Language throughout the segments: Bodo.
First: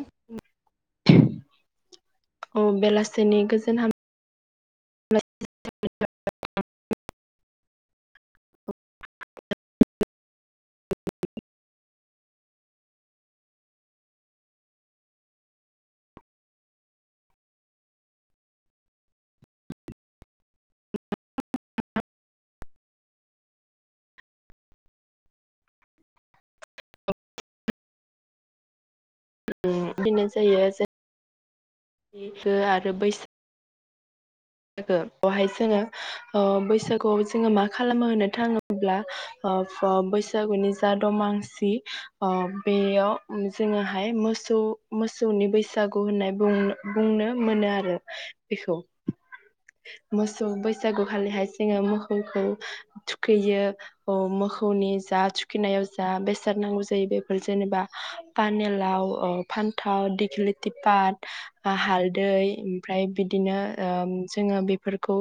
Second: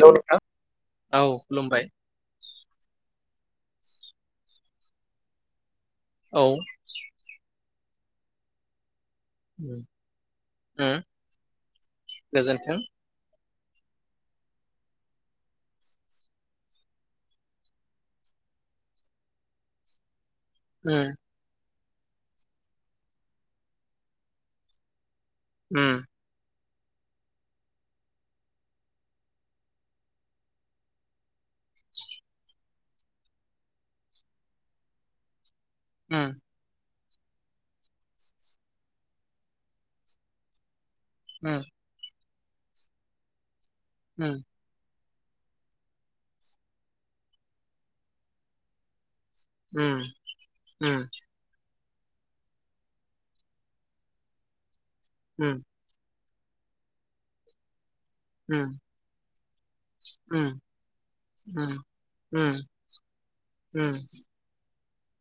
हेल' नोंथां औ खुलुमबाय जों हाम [unintelligible] औ उम गोजोन्थों उम [inaudible] उम उम बेनो जायो [unintelligible] [unintelligible] जोङो‌ उम ओ बैसा खौ जोंङो मा खालामो होननो थाङोब्ला ओ बैसागुनि जा उम दमांसि ओ बेयाव जोङोहाय मोसौ मोसौनि बैसागु होननाय बुंनो बुंनो मोनो आरो बेखौ। उम उम मोसौ उम बैसागु खाालि हाय जोङो मोखौखौ थुखैयो मोखौनि जा उम थुखिनायाव जा बे साद नांगौ जायो बेफोर जेनेबा उम पानेलाव ओ फानथाव उम दिख्लिथिपाट बा हालदै उम ओमफ्राय बिदिनो ओ उम जोङो बे फोरखौ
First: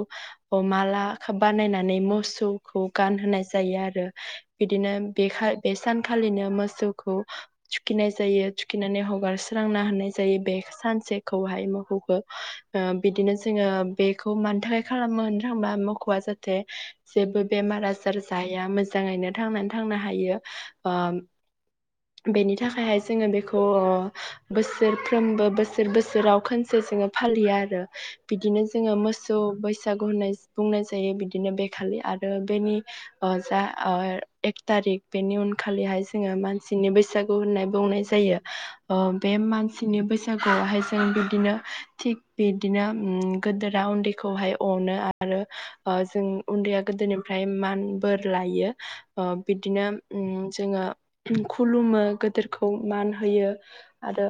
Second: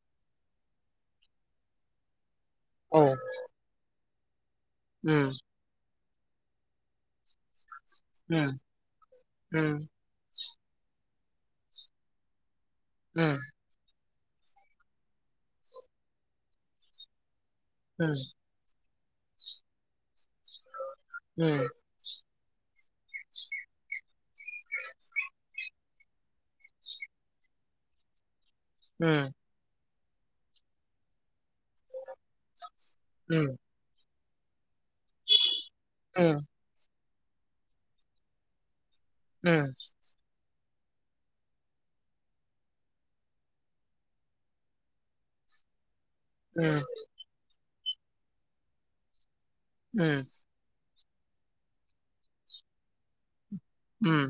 ओ माला बानायनानै मोसौ खौ औ गानहोनाय जायो आरो बिदिनो उम बेखाय बे सान खालिनो मोसौखौ थुखिनाय जायो उम थुखिनानै हगारस्रांना उम होनाय जायो बे सानसे खौहाय मौखौखो ओ उम बिदिनो ओ बेखौ मानि थाखाय खालामो होननो थांबा मोखौआ जाहाथे जेबो बेमार उम आजार जाया मो जाङैनो थांनानै थांनो हायो बा बेनि थाखायहाय जोङो बेखौ बोसोरफ्रोमबो बोसोर बोसोराव खनसे जोङो फालियो आरो बिदिनो जोङो उम मोसौ बैसा बैसागु होननाय बुंनाय जायो बिदिनो बेखालि आ रो बेनि अ उम जा एक तारिक बेनि उन खालिहाय जोङो मानसिनि बैस बैसागु होननाय बुंनाय जायो अ बे मानसिनि बैसागुआवहाय जों बिदिनो थिग बिदिनो उम गोदोरा उन्दैखौहाय अनो आरो ओ जों उन्दैया गोदोनिफ्राय मान बोर लायो ओ बिदिनो जोङो खुलुमो गोदोरखौ मान होयो आरो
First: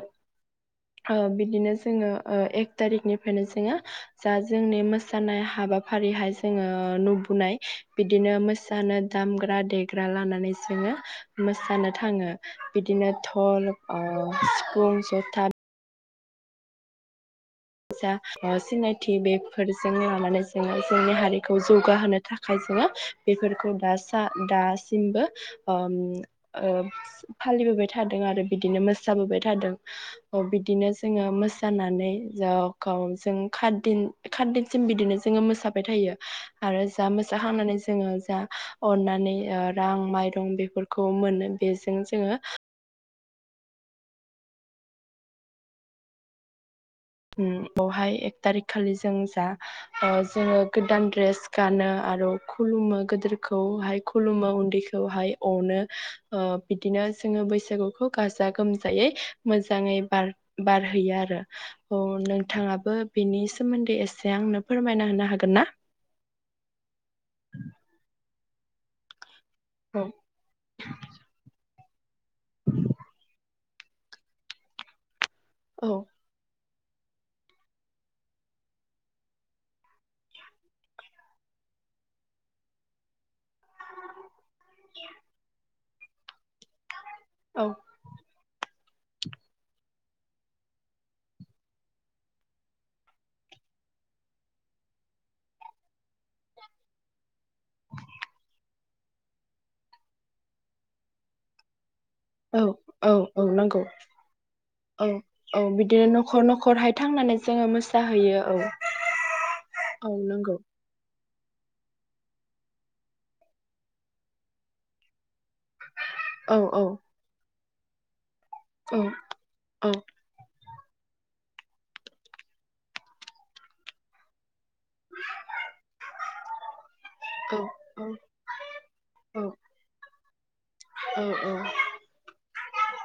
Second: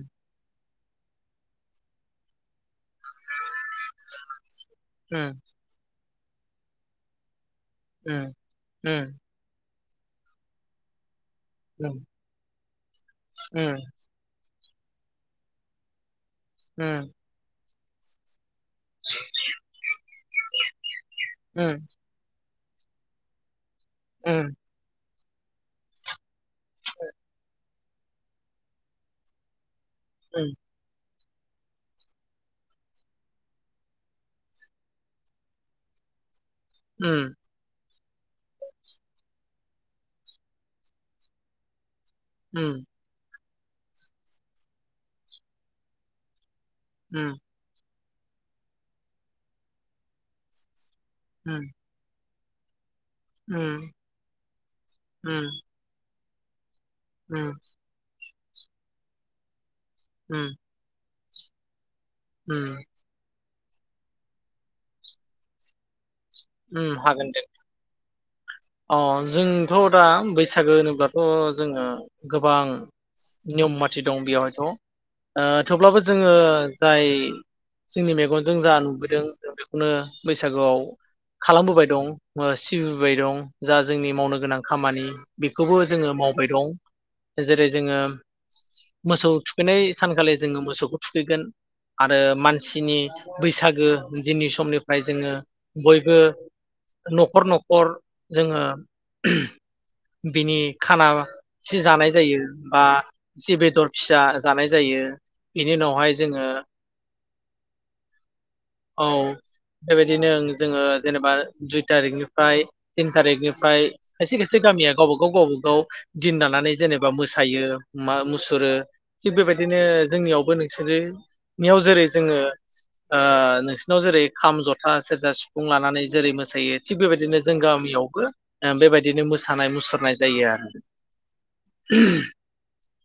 ओ बिदिनो जोङो ओ एक थारिखनिफ्रायनो जोङो जा जोंनि मोसानाय हाबा फारिहाय जोङो नुबोनाय बिदिनो मोसानो दामग्रा देग ग्रा लानानै जोङो मोसानो थाङो बिदिनो धल अ [unintelligible] जथा उम जा सिनायथि बेफोरजोंनो लानानै जोङो जोंनि हारिखौ जौगाहोनो थाख खाय जोङो बेफोरखौ दा सा दासिमबो ओ ओ फालिबोबाय थादों आरो बिदिनो मोसाबोबाय थादों। अ बिदिनो जोङो मोसानानै जाखौ जों खात दिन खात दिनसिम बिदिनो जोङो मोसाबाय थायो। आरो जा मोजाखांनानै जा जोङो जा अननानै ओ रां माइरं बेफोरखौ मोनो बेजों जोङो उम बावहाय एक थारिख खालि जों जा ओ जोङो गोदान द्रेस गानो आरो खुलुमो गोदोरखौहाय खुलुमो उन्दैखौहाय अनो। अ बिदिनो जोङो बैसागुखौ गाजा गोमजायै मोजां ङै उम उम बार-बारहैयो आरो [inaudible] अ उम नोंथाङाबो बेनि सोमोन्दै एसे आंनो फोरमायना होनो हागोन ना? उम हागोन दे अ जोंथ' दा औ बैसागो होनोब्लाथ' जोङो गोबां नियम माथि दं बेयावहायथ' ओ थेवब्लाबो औ जोङो जाय जोंनि मेगनजों जा नुबोदों जों बेखौनो बैसागोआव खालामबोबाय दं ओ सिबिबोबाय दं जा जोंनि मावनो गोनां खामानि बेखौबो जोङो मावबाय दं जेरै जोङो मोसौ थुखैनाय सानखालि जोङो मोसौखौ थुखैगोन आरो मानसिनि बैसागो दिननि समनिफ्राय जोङो बयबो न'खर न'खर जोङो बिनि खाना सि जानाय जायो औ बा औ औ एसे नांगौ बेदर फिसा जानाय जायो औ औ बेनि बिदिनो उनावहाय जोङो न'खर न'खरहाय थांनानै जोङो मोसाहैयो औ औ औ बेबायदिनो नंगौ जोङो जेनेबा दुइ थारिकनिफ्राय थिन थारिकनिफ्राय खायसे खायसे गामिया गावबा गाव गावबा गाव दिन औ लानानै औ जेनेबा मोसायो मा मु सुरो औ थिग बेबायदिनो औ जोंनियावबो बिस नियाव जेरै जोङो [unintelligible] नोंसिरनाव जेरै खाम जथ सेरजा सिफुं लानानै जेरै मो सायो थिग बेबायदिनो जों औ गामियावबो बेबायदिनो औ मोसानाय मुसुरनाय जायो आरो औ औ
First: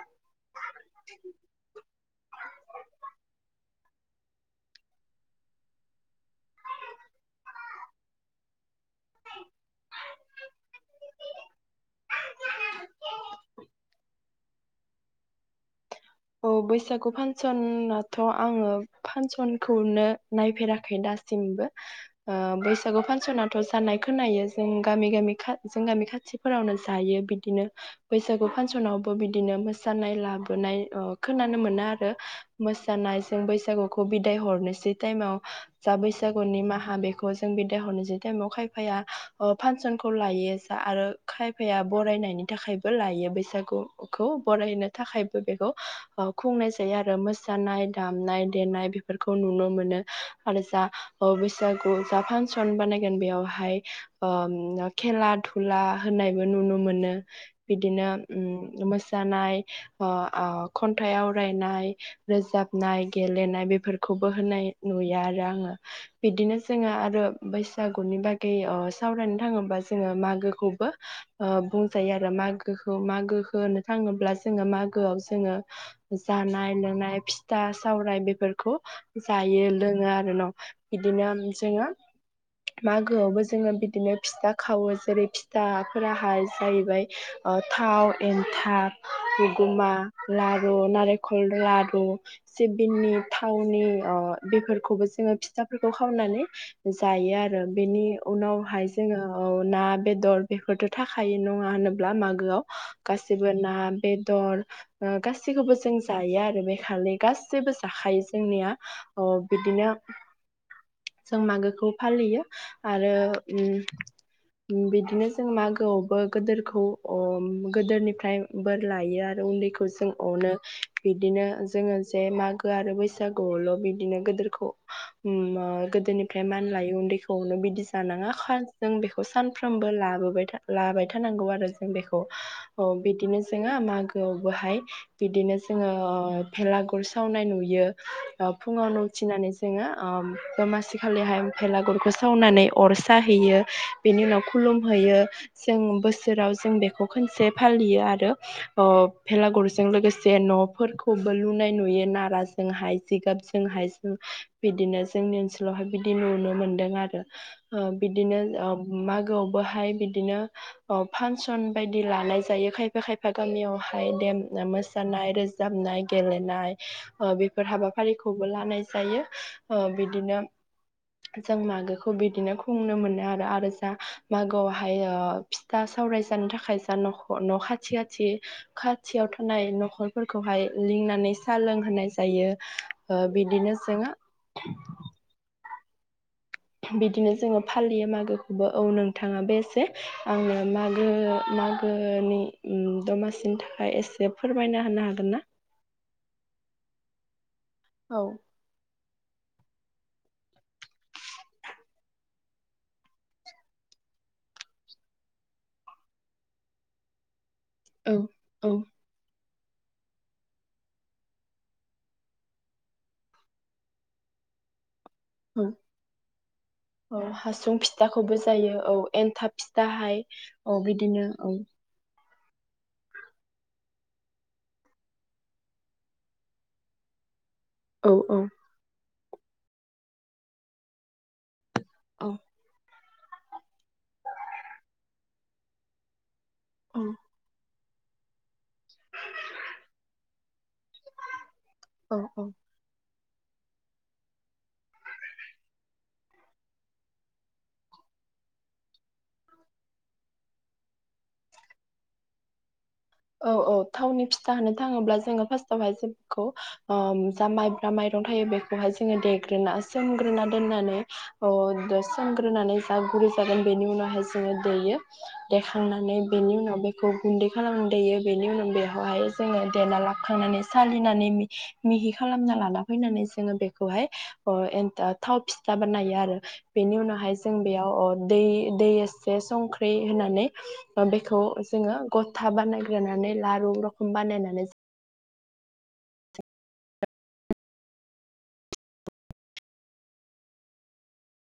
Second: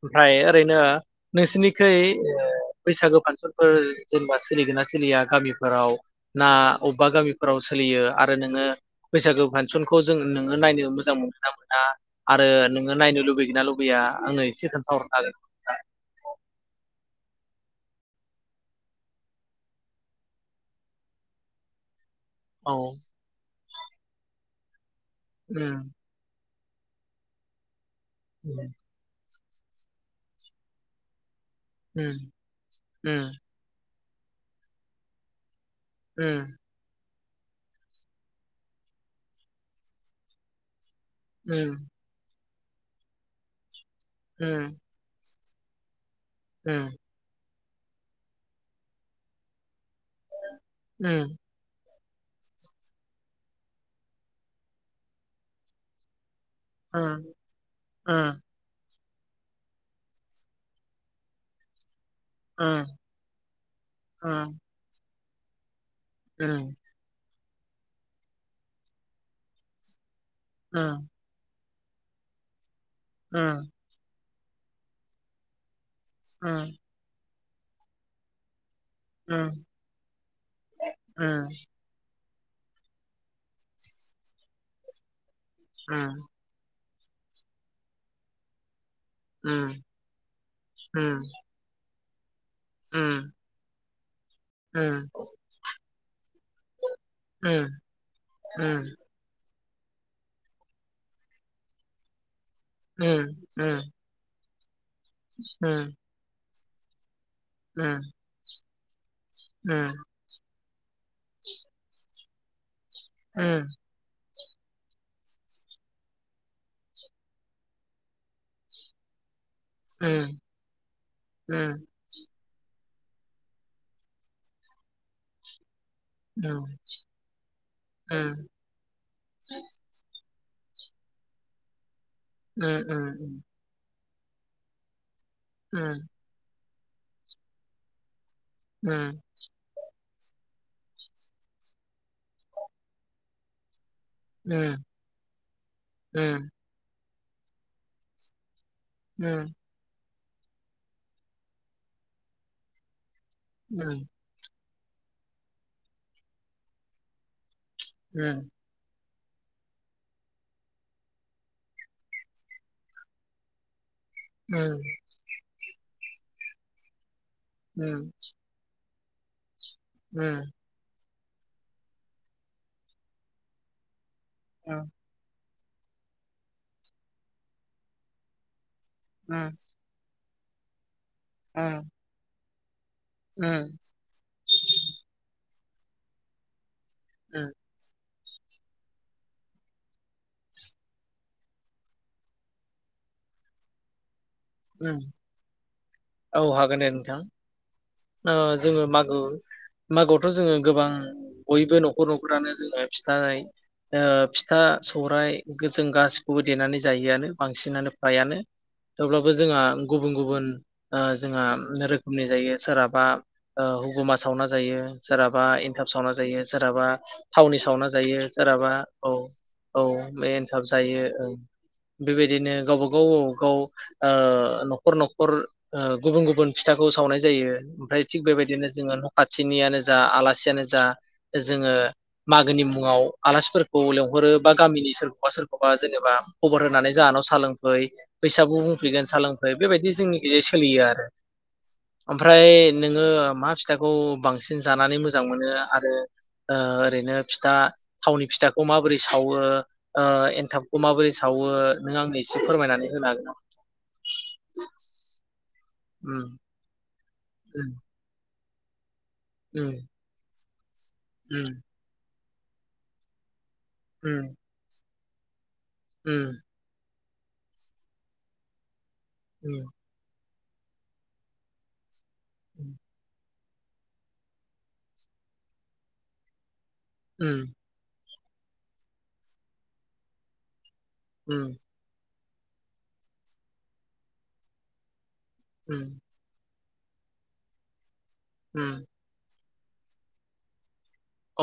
ओमफाय ओरैनो नोंसिनिखै ओ बैसागु फानसनफोर जेनेबा सोलिगोन ना सोलिया गामि फोराव ना अबबा गामिफोराव सोलियो आरो नोङो बैसागो फांसनखौ जों नोङो नायनो मोजां मोनगोन ना मोना आरो नोङो नायनो लुबैगोन ना लुबैया आंनो एसे खोन्थाहरनो हागोन औ बैसागु फानसनाथ' आङो फानसनखौनो नायफेराखै दासिमबो ओ औ बैसागु फांसनाथ' जानाय खोनायो जों गामि गामि खा जों उम गामि खाथि फोरावनो जायो बिदिनो बैसागु फानसनावबो बि दिनो मोसानाय लाबोनाय अ खोनानो मोना आरो उम मोसानाय उम जों बैसागु ख बिदाय हरनोसै टाइमाव जा उम बैसागुनि माहा बे ख जों बिदा हरनिसै थाइमाव खायफाया ओ फानसनखौ लायो जा आरो खायफाया बरायनायनि थाखायबो लायो बैसागु खौ उम बरायनो थाखाय दा बेखौ खुंनाय उम जायो आरो मो जानाय दामनाय देनाय बेफोरखौ नुनो मोनो। आरो जा अ उम बैसागु जा फानसन बानायगोन बेयावहाय ओम खेला दुला होनाय बोनुनो उम मोनो बिदिनो उम ओम मोस जानाय अ अ खन्थाइ आवरायनाय उम रोजाबनाय गेलेनाय बेफोरखौबो होनाय नुयो आर राङो उम बिदिनो जोङो आरो बैसागुनि बागै अ सावरायनो थाङोबा जोङो माग गो खौबो ओ बुं जायो आरो माग गौखौ मागोखो होनो थाङोब्ला जोङो मागोआव जोङो जानाय लोंनाय फि दा सावराय बेफोरखौ जायो लोङो आरो न' बिदिनो जोङो मागोआवबो जोङो बिदिनो फिथा खावो जेरै दाफोराहाय जाहैबाय ओ थाव एन्थाब हुगमा लारु नारेंखल लारु आरो उम सिबिंनि थावनि अ उम बेफोरखौबो जोङो फिथाफोरखौ खावनानै [inaudible] जायो औ आरो बेनि उनावहाय जोङो औ ना बेदर बेफोरथ' थाखायो नङा होनोब्ला मागोआव? गासिबो ना, बेदर ओ गासैखौबो जों जायो आरो बे खालि गासिबो जाखायो जोंनिया अ बिदिनो जों मागोखौ फालियो [inaudible] आरो उम बिदिनो जों मागोआवबो गोदोरखौ अ गोदोरनिफ्राय बोर लायो आरो उन्दै जोंनो अनो बिदिनो जोङो जे मा आरो बैसागुआवल' बिदिनो गोदोरखौ उम गोदोनिफ्राय मान लायो उन्दैखौनो बिदि जानाङा जों बेखौ सानफ्रामबो लाबोबाय लाबाय थानांगौ आरो जों बेखौ ओ बिदिनो जोङो मा [inaudible] बाहाय बिदिनो जोङो ओ भेलागुर सावनाय नुयो फुङावनो उथिनानै जोङो ओ दमासिखालिहाय फ्रायलागुरखौ सावनानै अर साहैयो बेनि उनाव खुलुम हैैयो जों बोसोराव जों बे खौ खोनसे फालियो आरो अ भेलागुरजों लोगोसे जे नफोरखौबो लुनाय नुयो नारा जोंहाय जिगाबजोंहाय जो बिदिनो जोंनि ओनसोलावहाय बिदि नुनो मोनदों आरो ओ बिदिनो मागो गोआवहाय बिदिनो फांसन बायदि लानाय जायो खायफा खायफा गामियावहाय ओइ देम मोसानाय रोज जाबनाय गेलेनाय ओ बेफोर हाबाफारिखौबो लानाय जायो अ बिदिनो जों मागोखौ बिदिनो खुंनो मोनो आरो आरो जा मागोआवहाय ओ फिथा सौवराय जानो थाखाय जा न न खाथि खाथि खाथियाव थानाय नखर फोरखौहाय लिंना नै साह लोंहाय जायो। ओ बिदिनो जोङो बिदिनो जोङो फालियो मागो बो औ नोंथाङा बे एसे आंनो मागो मागोनि दमासिनि थाखाय एसे फोरमायना होनो हागोन ना [unintelligible] औ ओ जोङो मागो मागोआवथ' जोङो गोबां बयबो नखर नखरानो जोङो फिथाय ओ फिथा सौराइ जों गासैखौबो देनानै जायो आरो। बांसिनानो औ फ्रायानो औ थेवब्लाबो जोंहा गुबुन गुबुन ओ जोंहा रोखोमनि जायो सोरहाबा ओ हुगुमा सावना जायो। सोरहाबा औ एन्थाब सावना जायो सोरहाबा औ थावनि हासुं सावना जायो फिथाखौबो सोरहाबा जायो औ एन्थाब औ फिथाहाय बे एनथाब औ जायो बिदिनो औ बेबायदि बिदिनो गावबा गाव गावबा गाव ओ नखर नखर ओ गुबुन गुबुन फिथाखौ सावनाय जायो। ओमफ्राय औ थि औ बेबायदिनो जोङो खााथिनियानो जा आलासियानो जा जोङो मागोनि मुङाव आलासिफोरखौ लेंहरो बा गामिनि सोरखौबा सोरखौबा जेनेबा खबर होनानै औ जाहानाव सा लों फै बैसागु सफैगोन सालोंफै बेबायदि जोंनि सोलियो आरो औ ओमफ्राय औ नोङो मा फिथाखौ बांसिन जानानै मोजां मोनो आरो ओ ओरैनो फिथा थावनि फिथाखौ माबोरै सावो ओ एनथाबखौ माबोरै सावो नों आंनो एसे फोरमायनानै होनो हागोन नामा? औ औ थावनि फिथा होनो थाङोब्ला जोङो फास्ट उम [unintelligible] ओ जा उम माइब्रा माइरं थायो बे [unintelligible] जोङो उम देग्रोना सोमग्रोना दोननानै अ [unintelligible] सोमग्रोनानै जागुरि जागोन बेनि उम उनावहाय जोङो देयो। [inaudible] देखांनानै उम बेनि उनाव बे खौ गुन्दै खालाम देयो बेनि उनाव बे हाय जोङो उम देना ला खांनानै सालिनानै मिहि खालामना उम लाना फैनानै जोङो बेखौहाय ओ एन थाव फिथा बानायो आरो बेनि उनावहाय उम जों बेयाव दै दै एसे संख्रि होनानै बेखौ उम जोङो गथा बानाय ग्रोनानै लारु रखम बानायनानै जों [unintelligible] उम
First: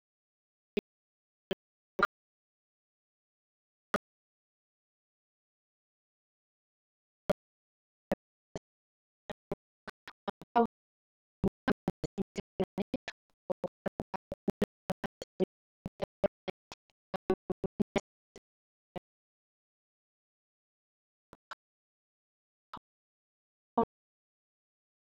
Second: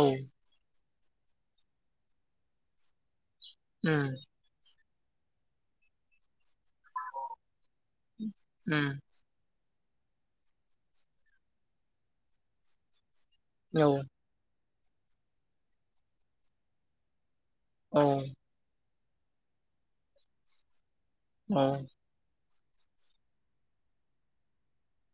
औ उम उम औ [unintelligible] औ [unintelligible] औ औ [unintelligible]